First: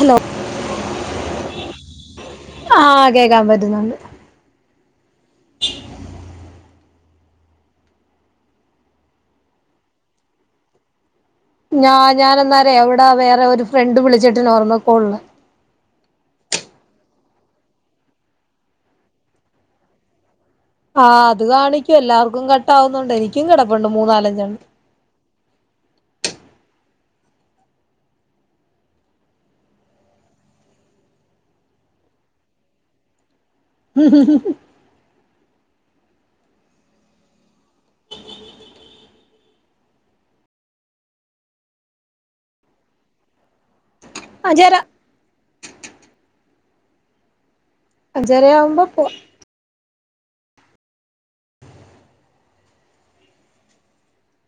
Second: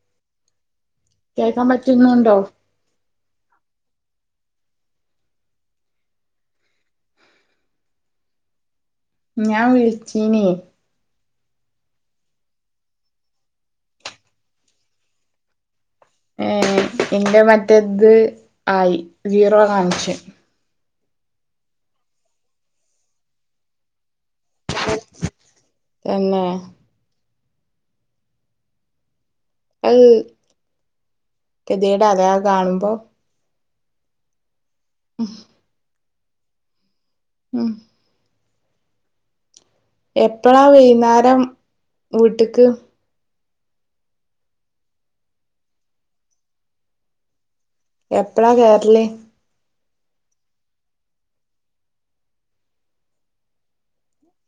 Hello. കേക്കാൻ പറ്റുന്നുണ്ടോ? ആഹ് കേക്കാൻ പറ്റുന്നുണ്ട്. ഞാൻ വിളിച്ചീനി. ഞാ ഞാനന്നാരേ എവിടെ വേറെ ഒരു ഫ്രണ്ട് വിളിച്ചിട്ടി നോർമൽ കാൾ - ഏഹ് എന്റെ മറ്റേത് ആയി സീറോ കാണിച്. ആ്ഹ് അത് കാണിക്കും എല്ലാവർക്കും കട്ടാവുന്നുണ്ട് എനിക്കും കിടപ്പുണ്ട് മൂന്നാലഞ്ചെണ്ണം. എങ്ങേ അവ് ഗതിയേടാ ലേ അവ് കാണുമ്പോ ഹ്ഹ്മ്മ്‌ ഉം ഉം എപ്പളാ വൈന്നേരം വീട്ട്ക്ക്? അഞചാര. അഞ്ചര എപ്പളാ ആവുമ്പോ കേറല് പോവും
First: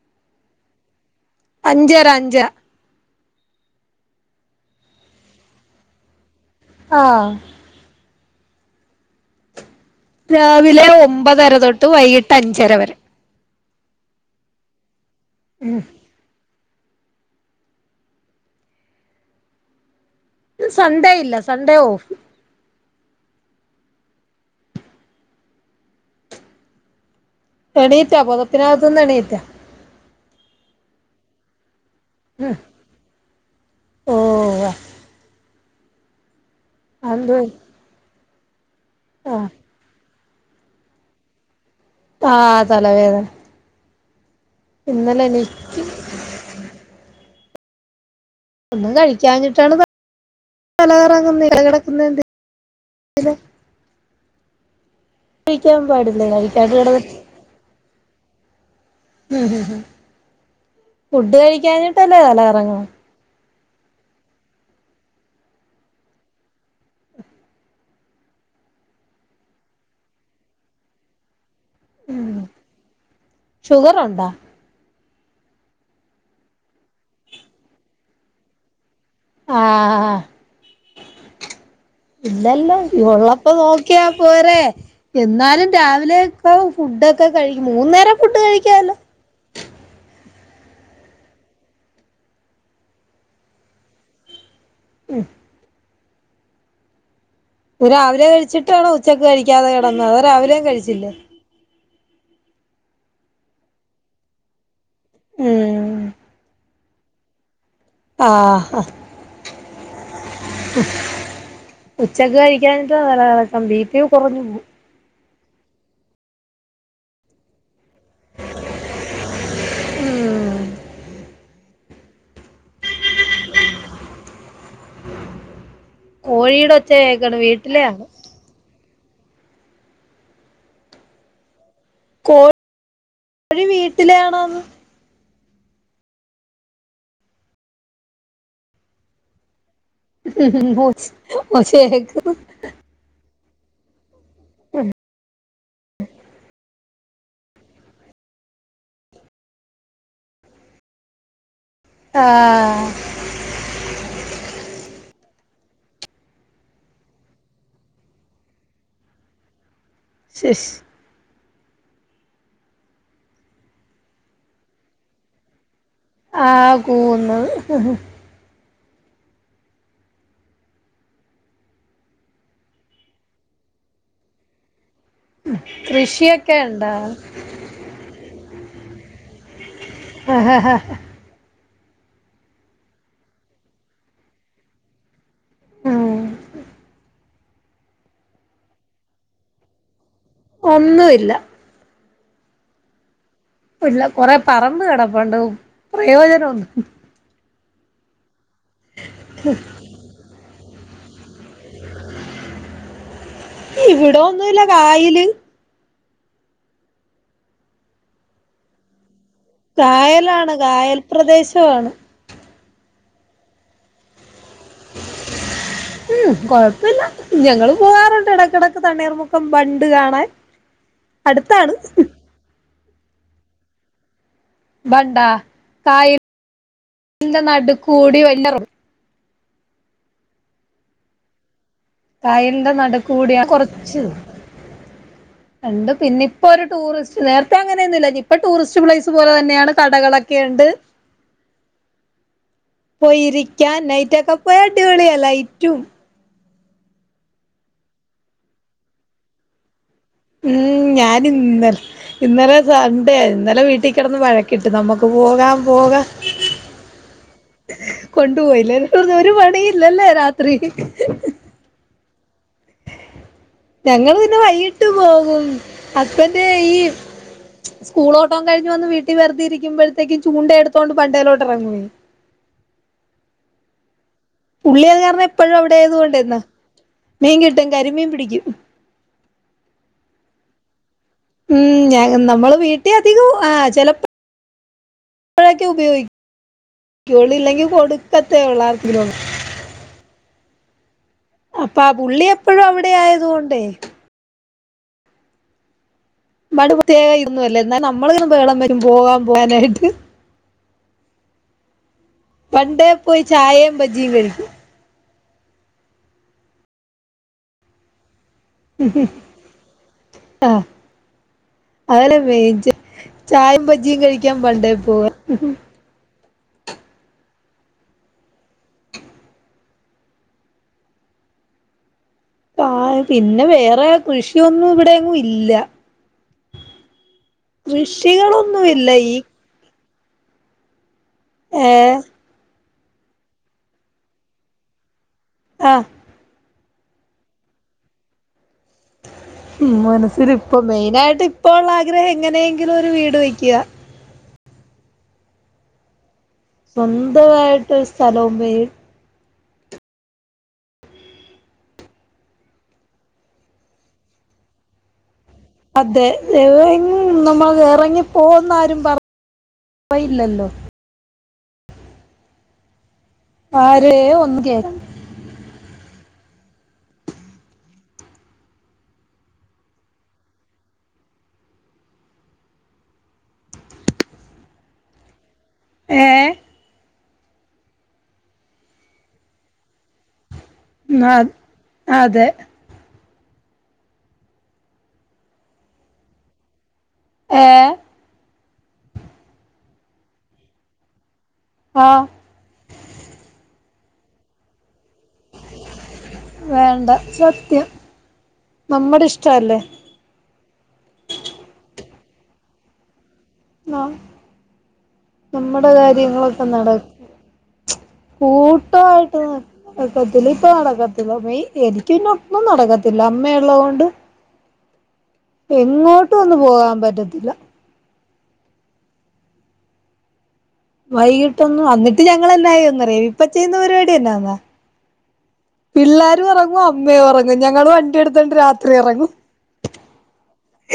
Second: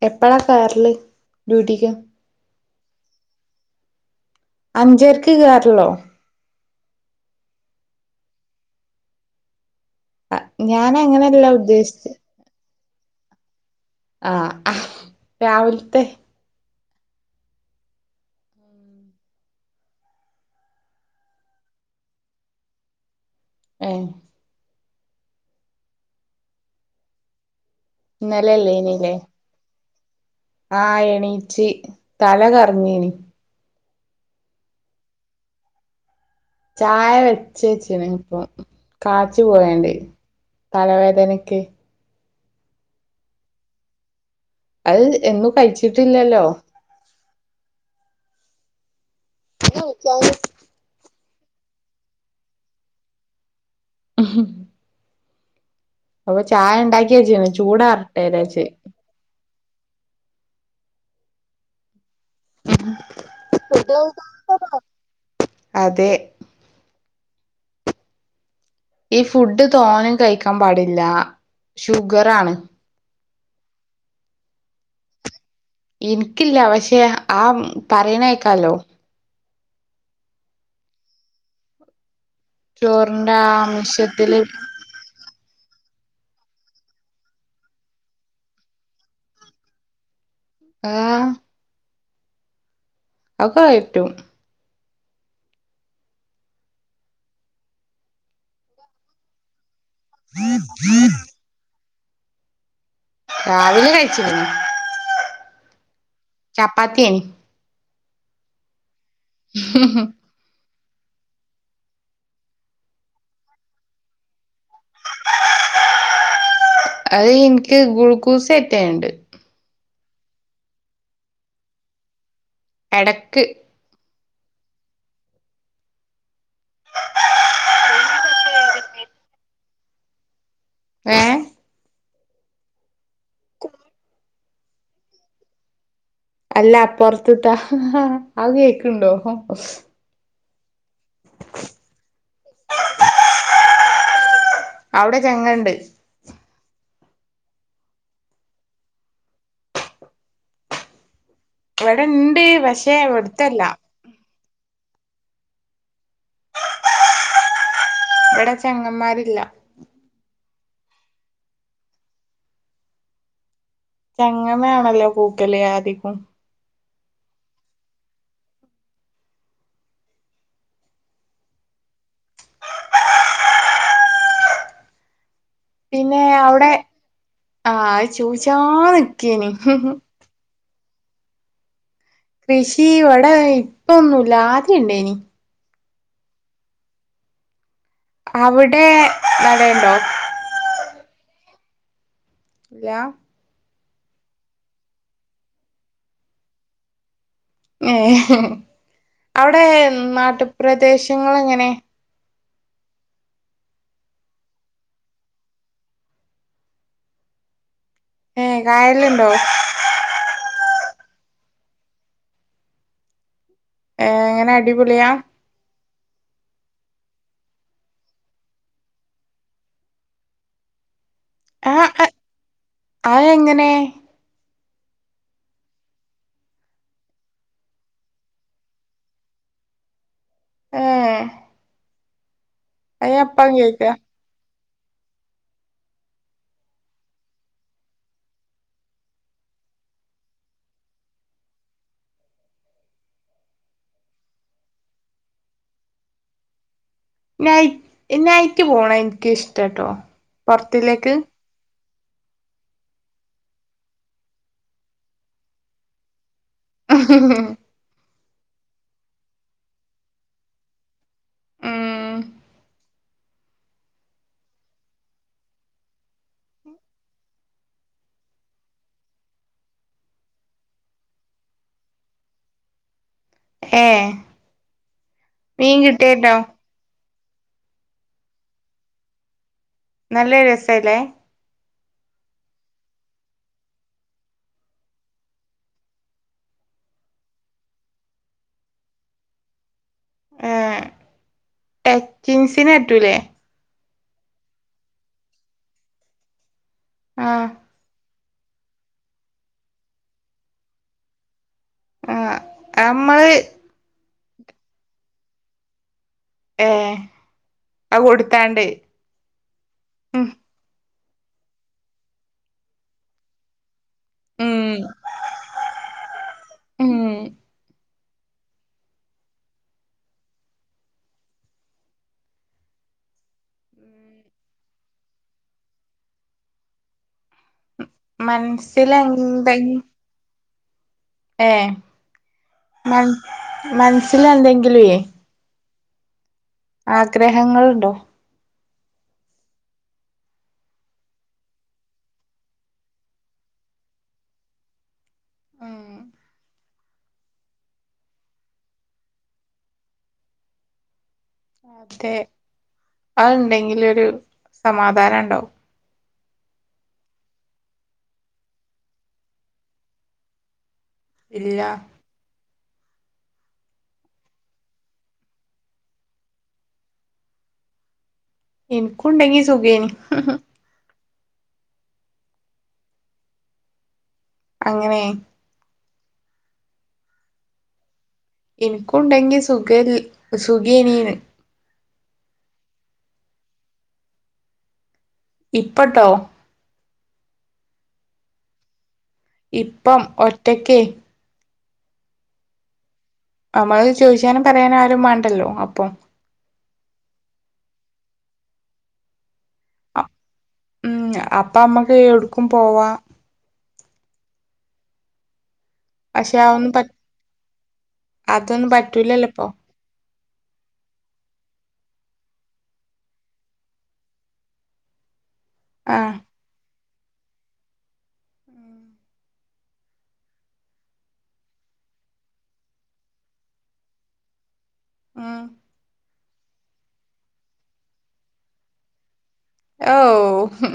എപ്പളാ കേറല് ഡ്യൂട്ടിക്ക് അഞ്ചരാ അഞ്ചര അഞ്ചരക്ക്‌ കേറലോ ആഹ് രാവിലെ ഞാൻ അങ്ങനെയല്ല ഒമ്പതര തൊട്ട് ഉദ്ദേശിച്ചെ വൈകിട്ട് അഞ്ചര വരെ ആഹ് രാവിൽത്തെ സൺഡേ ഇല്ല സൺഡേ ഓഫ് ഏ എണീറ്റാ പൊതപ്പിനകത്തുന്ന് എണീറ്റാ ആഹ് എണീച്ച് തല കറങ്ങേനി ഓഹ് ചായ അതെന്ത് പറ്റി? വെച്ചേച്ചിണ് ഇപ്പോ കാച്ച് ആഹ് പോയാണ്ട തലവേദനക്ക് ആഹ് തലവേദന അഹ് ഇന്നലെ എണീ എന്നും കഴിച്ചിട്ടില്ലല്ലോ ഒന്നും കഴിക്കാഞ്ഞിട്ടാണ് [inaudible] കഴിക്കാൻ പാടില്ല അപ്പൊ കഴിക്കാണ്ട് ചായ കിടന്ന് ഉണ്ടാക്കിയേച്ച്ണ് ചൂടാറട്ടെ ജാരിച് ഫുഡ് കഴിക്കാഞ്ഞിട്ടല്ലേ തലകറങ്ങണെ അതെ ഈ ഫുഡ് തോനെ കയിക്കാൻ പാടില്ല ഷുഗർ ആാണ് ശുഗർ ഉണ്ട എനിക്കില്ല പക്ഷെ ആ പറയണേക്കാലോ ആഹ് ആഹ് ഇല്ലല്ലോ ചോറിന്റെ ഉള്ളപ്പ നോക്കിയാ ആംശത്തില് പോരെ എന്നാലും രാവിലെ ഒക്കെ ഫുഡൊക്കെ കഴിക്കും മൂന്ന നേരം ഫുഡ് കഴിക്കാലോ ആഹ് അകയറ്റും മ്മ്ഹ് രാവിലെ കഴിച്ചിട്ടാണോ ഉച്ചക്ക് കഴിക്കാതെ കിടന്ന അത് രാവിലെയും കഴിച്ചില്ലേ രാവില കഴിച്ചിണ് മ്മ്ഹ് ചപ്പാത്തിയെയ്നിം ആഹ് ആ മ്മ്ഹ് ഉച്ചക്ക് കഴിക്കാഞ്ഞിട്ടാ തലറക്കം ബീപി കുറഞ്ഞു പോവും അത് ഇന്ക്ക് ഗ്ലൂക്കൂസ്‌ കയറ്റാണ്ട് മ്മ്ഹ് എടക്ക് കോഴിയുടെ ഒച്ച കേക്കണ് വീട്ടലാ ആണ് ഏഹ് കോഴി കോഴി വീട്ടിലാണന്ന് അല്ല അപ്പോർത് താ ആ കേക്കണ്ടോ ഒച്ച ഒച്ച കേക്ക് ന്ന് അവിടെ ചങ്ങണ്ട് ഇവിടെണ്ട്, ആഹ് പഷെ ഇവ്ടുത്തല്ല ഇവിടെ ചെങ്ങമ്മാരില്ല. ശ് ശ്. ചങ്ങനാണല്ലോ കൂട്ടല് അധികം. ആഹ് ആഹ് കൂവ്ന്ന് ഹ് ഹ്. പിന്നേ കൃഷിയൊക്കെ അവ്ടെ ഇണ്ടാ ആഹ് അ് ചോയിച്ചാ നിക്കിയനി ഹ്ം ഹ്ം. ആഹ് ഹാ ഹാ. കൃഷീ വടെ ഇപ്പൊന്നുല്ല ആദ്യണ്ടേനി. ആഹ്ഹ് അവ്ടെ നടയണ്ടോ? ഒന്നുഇല്ല. ലാ. ഇല്ല, കൊറെ പറമ്പ് കിടപ്പൊണ്ട്, പ്രയോജനൊന്നു ഏഹ്ഹ്ഹ് അവ്ടെ നാട്ട് പ്രദേശങ്ങൾ എങ്ങനെ? ഇവിടോന്നുല്ല കായില്. ഏഹ് കായലുണ്ടോ? കായലാണ് കായൽ പ്രദേശവാണ്. ഏഹ് ങ്ങനെ അടിപൊളിയാ? ഉം കൊഴപ്പില്ല, ഞങ്ങളും പോകാറുണ്ട് ഇടക്കിടക്ക് തണ്ണീർ മുക്കം ബണ്ട് കാണാൻ. [inaudible] അടുത്താണ് ഹ്ം. ആയെങ്ങനെ? ബണ്ടാ, കായ [inaudible] ൻ്റെ നടുക്കൂടി വല്ലറോ ഏ കായൽന്റെ അത് നടുക്കൂടിയാ അപ്പം കേക്ക കൊറച്ച് [inaudible] ഉണ്ട്, പിന്ന ഇപ്പൊ ഒരു ടൂറിസ്റ്റ് നേരത്തെ അങ്ങനൊന്നില്ലാഞ് ഇപ്പൊ ടൂറിസ്റ്റ് പ്ലേസ് പോലെ തന്നെയാണ് കടകളൊ ക്കെയണ്ട്. [inaudible] പോയിരിക്കാൻ, നൈറ്റൊക്കെ പോയാ അടിപൊളിയാ ലൈറ്റും നൈ നൈറ്റ് പോണം ൻക്ക് ഇഷ്ട ട്ടോ. ഉം ഞാനിന്നല ഇന്നലെ സണ്ടേ ആയ്ര്ന്ന്, ഇന്നലെ വീട്ടി കെടന്ന് വഴക്കിട്ട് നമ്മക്ക് പോകാം പോകാം. ഹ്ംഹ്ംഹ്ം കൊണ്ട് പോയില്ല [unintelligible] ഒരു പണിയില്ലല്ലേ രാത്രി. മ്ം. ഞങ്ങള് പിന്നെ വൈകീട്ട് പോകും ഹസ്ബൻഡ് ഈ സ്കൂളോട്ടും കഴിഞ്ഞ് വന്ന് വീട്ടി വെറുതെ ഇരിക്കുമ്പോഴത്തേക്കും ചൂണ്ട എടുത്തോണ്ട് ബണ്ടയിലോട്ടിറങ്ങും. ഏഹ്. പുള്ളിയത് കാരണം എപ്പോഴും അവിടെ ആയത് കൊണ്ടെന്ന് മീൻ കിട്ടും കരിമീൻ പിടിക്കും. നല്ല രെസല്ലേ? ഉം ഞ നമ്മള് വീട്ടില് അധികും ആഹ് ചെലപ്പ ഇപ്പഴൊക്കെ ഉപയോഗി [inaudible] ക്കുളി ഇല്ലെങ്കിൽ കൊടുക്കത്തെ ഉള്ള ആർക്കെംകിലു ഏഹ് അപ്പൊ ആ പുള്ളി എപ്പോഴും ടച്ചിംങ്സിനു അവിടെ അറ്റൂലേ? ആയത് കൊണ്ടേ. മഴ പ്രത്യേക ആ ഇതൊന്നുമല്ല എന്നാലും നമ്മളും [inaudible] വെള്ളം വരും പോകാൻ പോകാനായിട്ട്. ആ ബണ്ടേ പോയി നമ്മള് ചായയും ബജ്ജിയും കഴിക്കും. ഏഹ് അ്കൊടുത്താണ്ടേ. ഹ്ംഹ്ം ആഹ് അതോലെ മേചാ ചായയും ബജ്ജിയും കഴിക്കാൻ ഉം ബണ്ടേ പോക മ്ഹ് ഉം. പാ പിന്നെ വേറെ കൃഷിയൊന്നും ഇവിടെങ്ങും ഇല്ല. കൃഷികളൊന്നും ഇല്ല ഈ മൻസിലന്തെ ഏഹ് ഏ മൻ മനസില് എന്തെങ്കിലുവേ ഹാ ആഗ്രഹങ്ങൾ ണ്ടോ? ഉം മനസ്സിൽ ഇപ്പ മെയിനായിട്ട് ഇപ്പോ ഉള്ള ആഗ്രഹം എങ്ങനെയെങ്കിലും ഒരു വീട് വെക്കാ ഉം സ്വന്തവായിട്ട് സ്ഥലവും വീ ക്കെ. അത് ഉണ്ടെങ്കിലൊരു സമാധാനം ഉണ്ടാവും. അതെ. [unintelligible] നമ്മള് ഇറങ്ങിപ്പോ എന്നാരും പറ പറയില്ലല്ലോ. ഇല്ല. ആരെയും ഒന്ന് കേ ഇൻക്കും ണ്ടെങ്കി സുഖേനി. അങ്ങനേ ഏഹ്? ഇൻക്കുണ്ടെങ്കി സുഖൻ സുഖേനീന്ന്. അതെ. ഇപ്പട്ടോ. ഏഹ്? ഇപ്പം ഒറ്റക്കെ. ആഹ്. നമ്മള് ചോയിച്ചാനും പറയാനും ആരും മാണ്ടല്ലോ അപ്പം. വേണ്ട. സത്യം നമ്മടെ ഇഷ്ടവല്ലേ. ഉം അപ്പ അമ്മക്ക് എട്ക്കും പോവാ. ആഹ് നമ്മടെ പക്ഷെ കാര്യങ്ങളൊക്കെ അതൊന്നും പ നടക്കും. അതൊന്നും കൂട്ടവായിട്ട് പറ്റൂലല്ലോ ഇപ്പൊ നടക്കത്തില്ലാ ഇപ്പ നടക്കത്തില്ല മെയിൻ എനിക് പിന്നെ ഒന്നും നടക്കത്തില്ല അമ്മയുള്ളത് കൊണ്ട്. ആഹ് എങ്ങോട്ടും ഒന്നു പോകാൻ പറ്റത്തില്ല. വൈകിട്ട് ഒന്നും. അന്നിട്ട് ഞങ്ങൾ എന്നാ ചെയ്യുംന്നറിയോ ഇപ്പ ചെയ്യുന്ന പരിപാടിയെന്നാ ന്നാ ആഹ് പിള്ളേരും ഒറങ്ങും അമ്മയും ഒറങ്ങും. ഞങ്ങള് വണ്ടി എടുത്തോണ്ട് രാത്രി ഇറങ്ങും. ഔഹ്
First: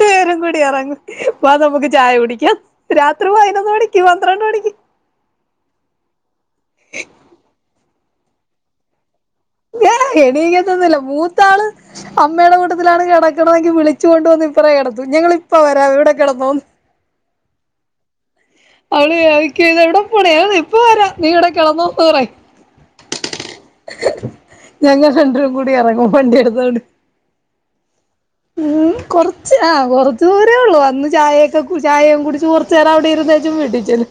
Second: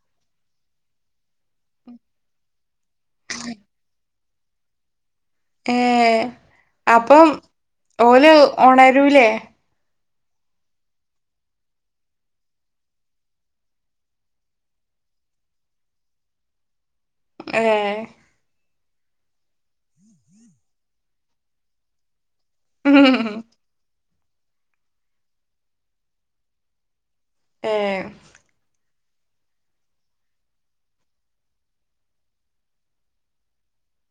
രണ്ട് പേരും കൂടി എറങ്ങും. വാ നമുക്ക് ചായ കുടിക്കാം രാത്രി പതിനൊന്ന് മണിക്ക് പന്ത്രണ്ട് മണിക്ക്. ഏഹ്. അപ്പം ഓല് ഒണരൂല്ലേ? ഏയ്. എണിക്കത്തൊന്നുമില്ല. മൂത്താള് അമ്മയുടെ കൂട്ടത്തിലാണ് കിടക്കണതെങ്കി വിളിച്ചു കൊണ്ട് വന്ന് ഇപ്പറ കെടത്തും ഞങ്ങൾ ഇപ്പം വരാം ഇവിടെ കിടന്നോന്ന് ഏഹ്. അവൾ ചോയ്ക്കും ഇത് എവിടെ പോവണ്? [unintelligible] ഇപ്പ വരാ നീ ഇവിടെ കിടന്നൊ എന്ന് പറയും. [inaudible] ഞങ്ങൾ രണ്ട് പേരും കൂടി എറങ്ങും വണ്ടിയെടുത്തോണ്ട്. ഏഹ് കൊറച്ച് ആഹ് കൊറച്ച് ദൂരേ ഉള്ളൂ. വന്ന് ചായയെക്കെ കുടി ചായെം കുടിച്ച് കുറച്ചു നേരം അവിടെ ഇരുന്നേച്ചും വീട്ടിൽ ചെല്ലും.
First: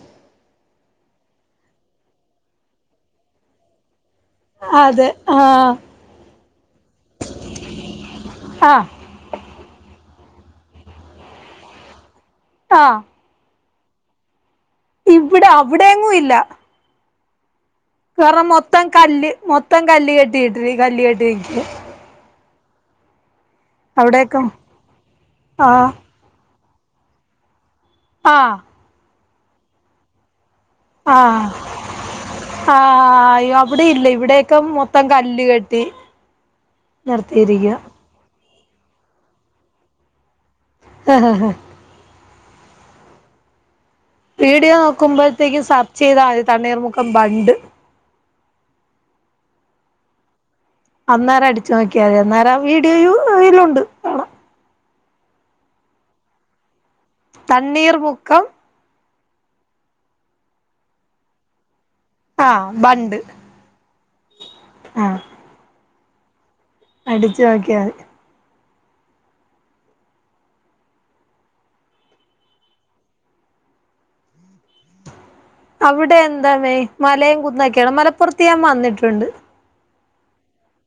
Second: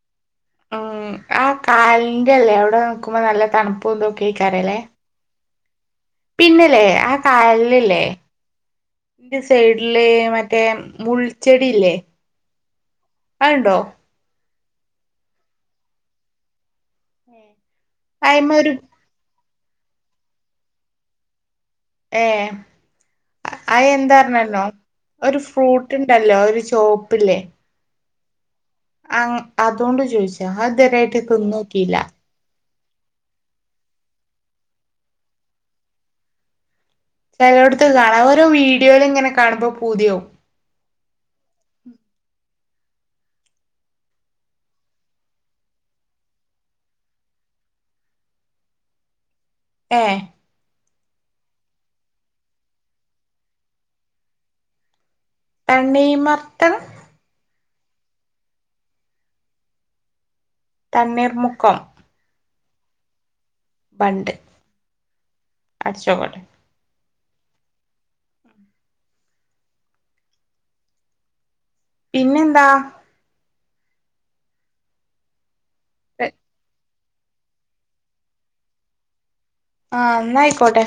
ഉം. ആ കായലിന്റല്ലേ അവിടെ നിക്കുമ്പം നല്ല തണുപ്പും ഇതൊക്കെയ്ക്കാരെല്ലേ. അതെ ആഹ് പിന്നല്ലേ ആ കായൽല്ലേ ആഹ് ന്റെ സൈഡില് മറ്റേ മുൾച്ചെടി ഇല്ലേ. ആഹ് അത്ണ്ടോ? ഇവിടെ അവിടെയെങ്ങും ഇല്ല. എറ അയ്മ ഒരു മൊത്തം കല്ല് മൊത്തം കല്ല് കെട്ടിയിട്ടിരിക്കുവാ കല്ല് കെട്ടി നിക്കാ. ഏഹ്. അത് എന്താ അവിടെയൊക്കെ പറഞ്ഞെര്ണോ ഒരു ആഹ് ഫ്രൂട്ട് ഉണ്ടല്ലോ ഒരു ചോപ്പില്ലേ ആഹ് ആഹ് അതുകൊണ്ട് ചോദിച്ചതാ അത് ഇത് വരായിട്ട് ആഹ് തിന്ന് നോക്കിയില്ല ആഹ് അവിടെ ഇല്ല ഇവിടെയൊക്കെ മൊത്തം കല്ല് കെട്ടി നിർത്തിയിരിക്കുക ചെലടത്ത് കാണാം ഓരോ വീഡിയോയില് ഇങ്ങനെ കാണുമ്പോ പൂതിയാവും ആഹ് ആഹ് ആഹ് വീഡിയോ നോക്കുമ്പോഴത്തേക്കും സർച്ച് ചെയ്താ മതി തണ്ണീർ മുക്കം ബണ്ട് ഏ അന്നേരം അടിച്ചു നോക്കിയാ മതി അന്നേരം വീഡിയോയും ഇതിലുണ്ട് തണ്ണീമർത്തൻ തണ്ണീർമുക്കം തണ്ണീർമുക്കം ആഹ് ബണ്ട് ബണ്ട് ആഹ് അടിച്ച് നോക്കട്ടെ അടിച്ചു നോക്കിയാ മതി പിന്നെന്താ അവിടെ എന്താണ് മലയും കുന്നക്കേ ആണോ മലപ്പുറത്ത് ഞാൻ വന്നിട്ടുണ്ട് ആഹ് എന്നാ ആയിക്കോട്ടെ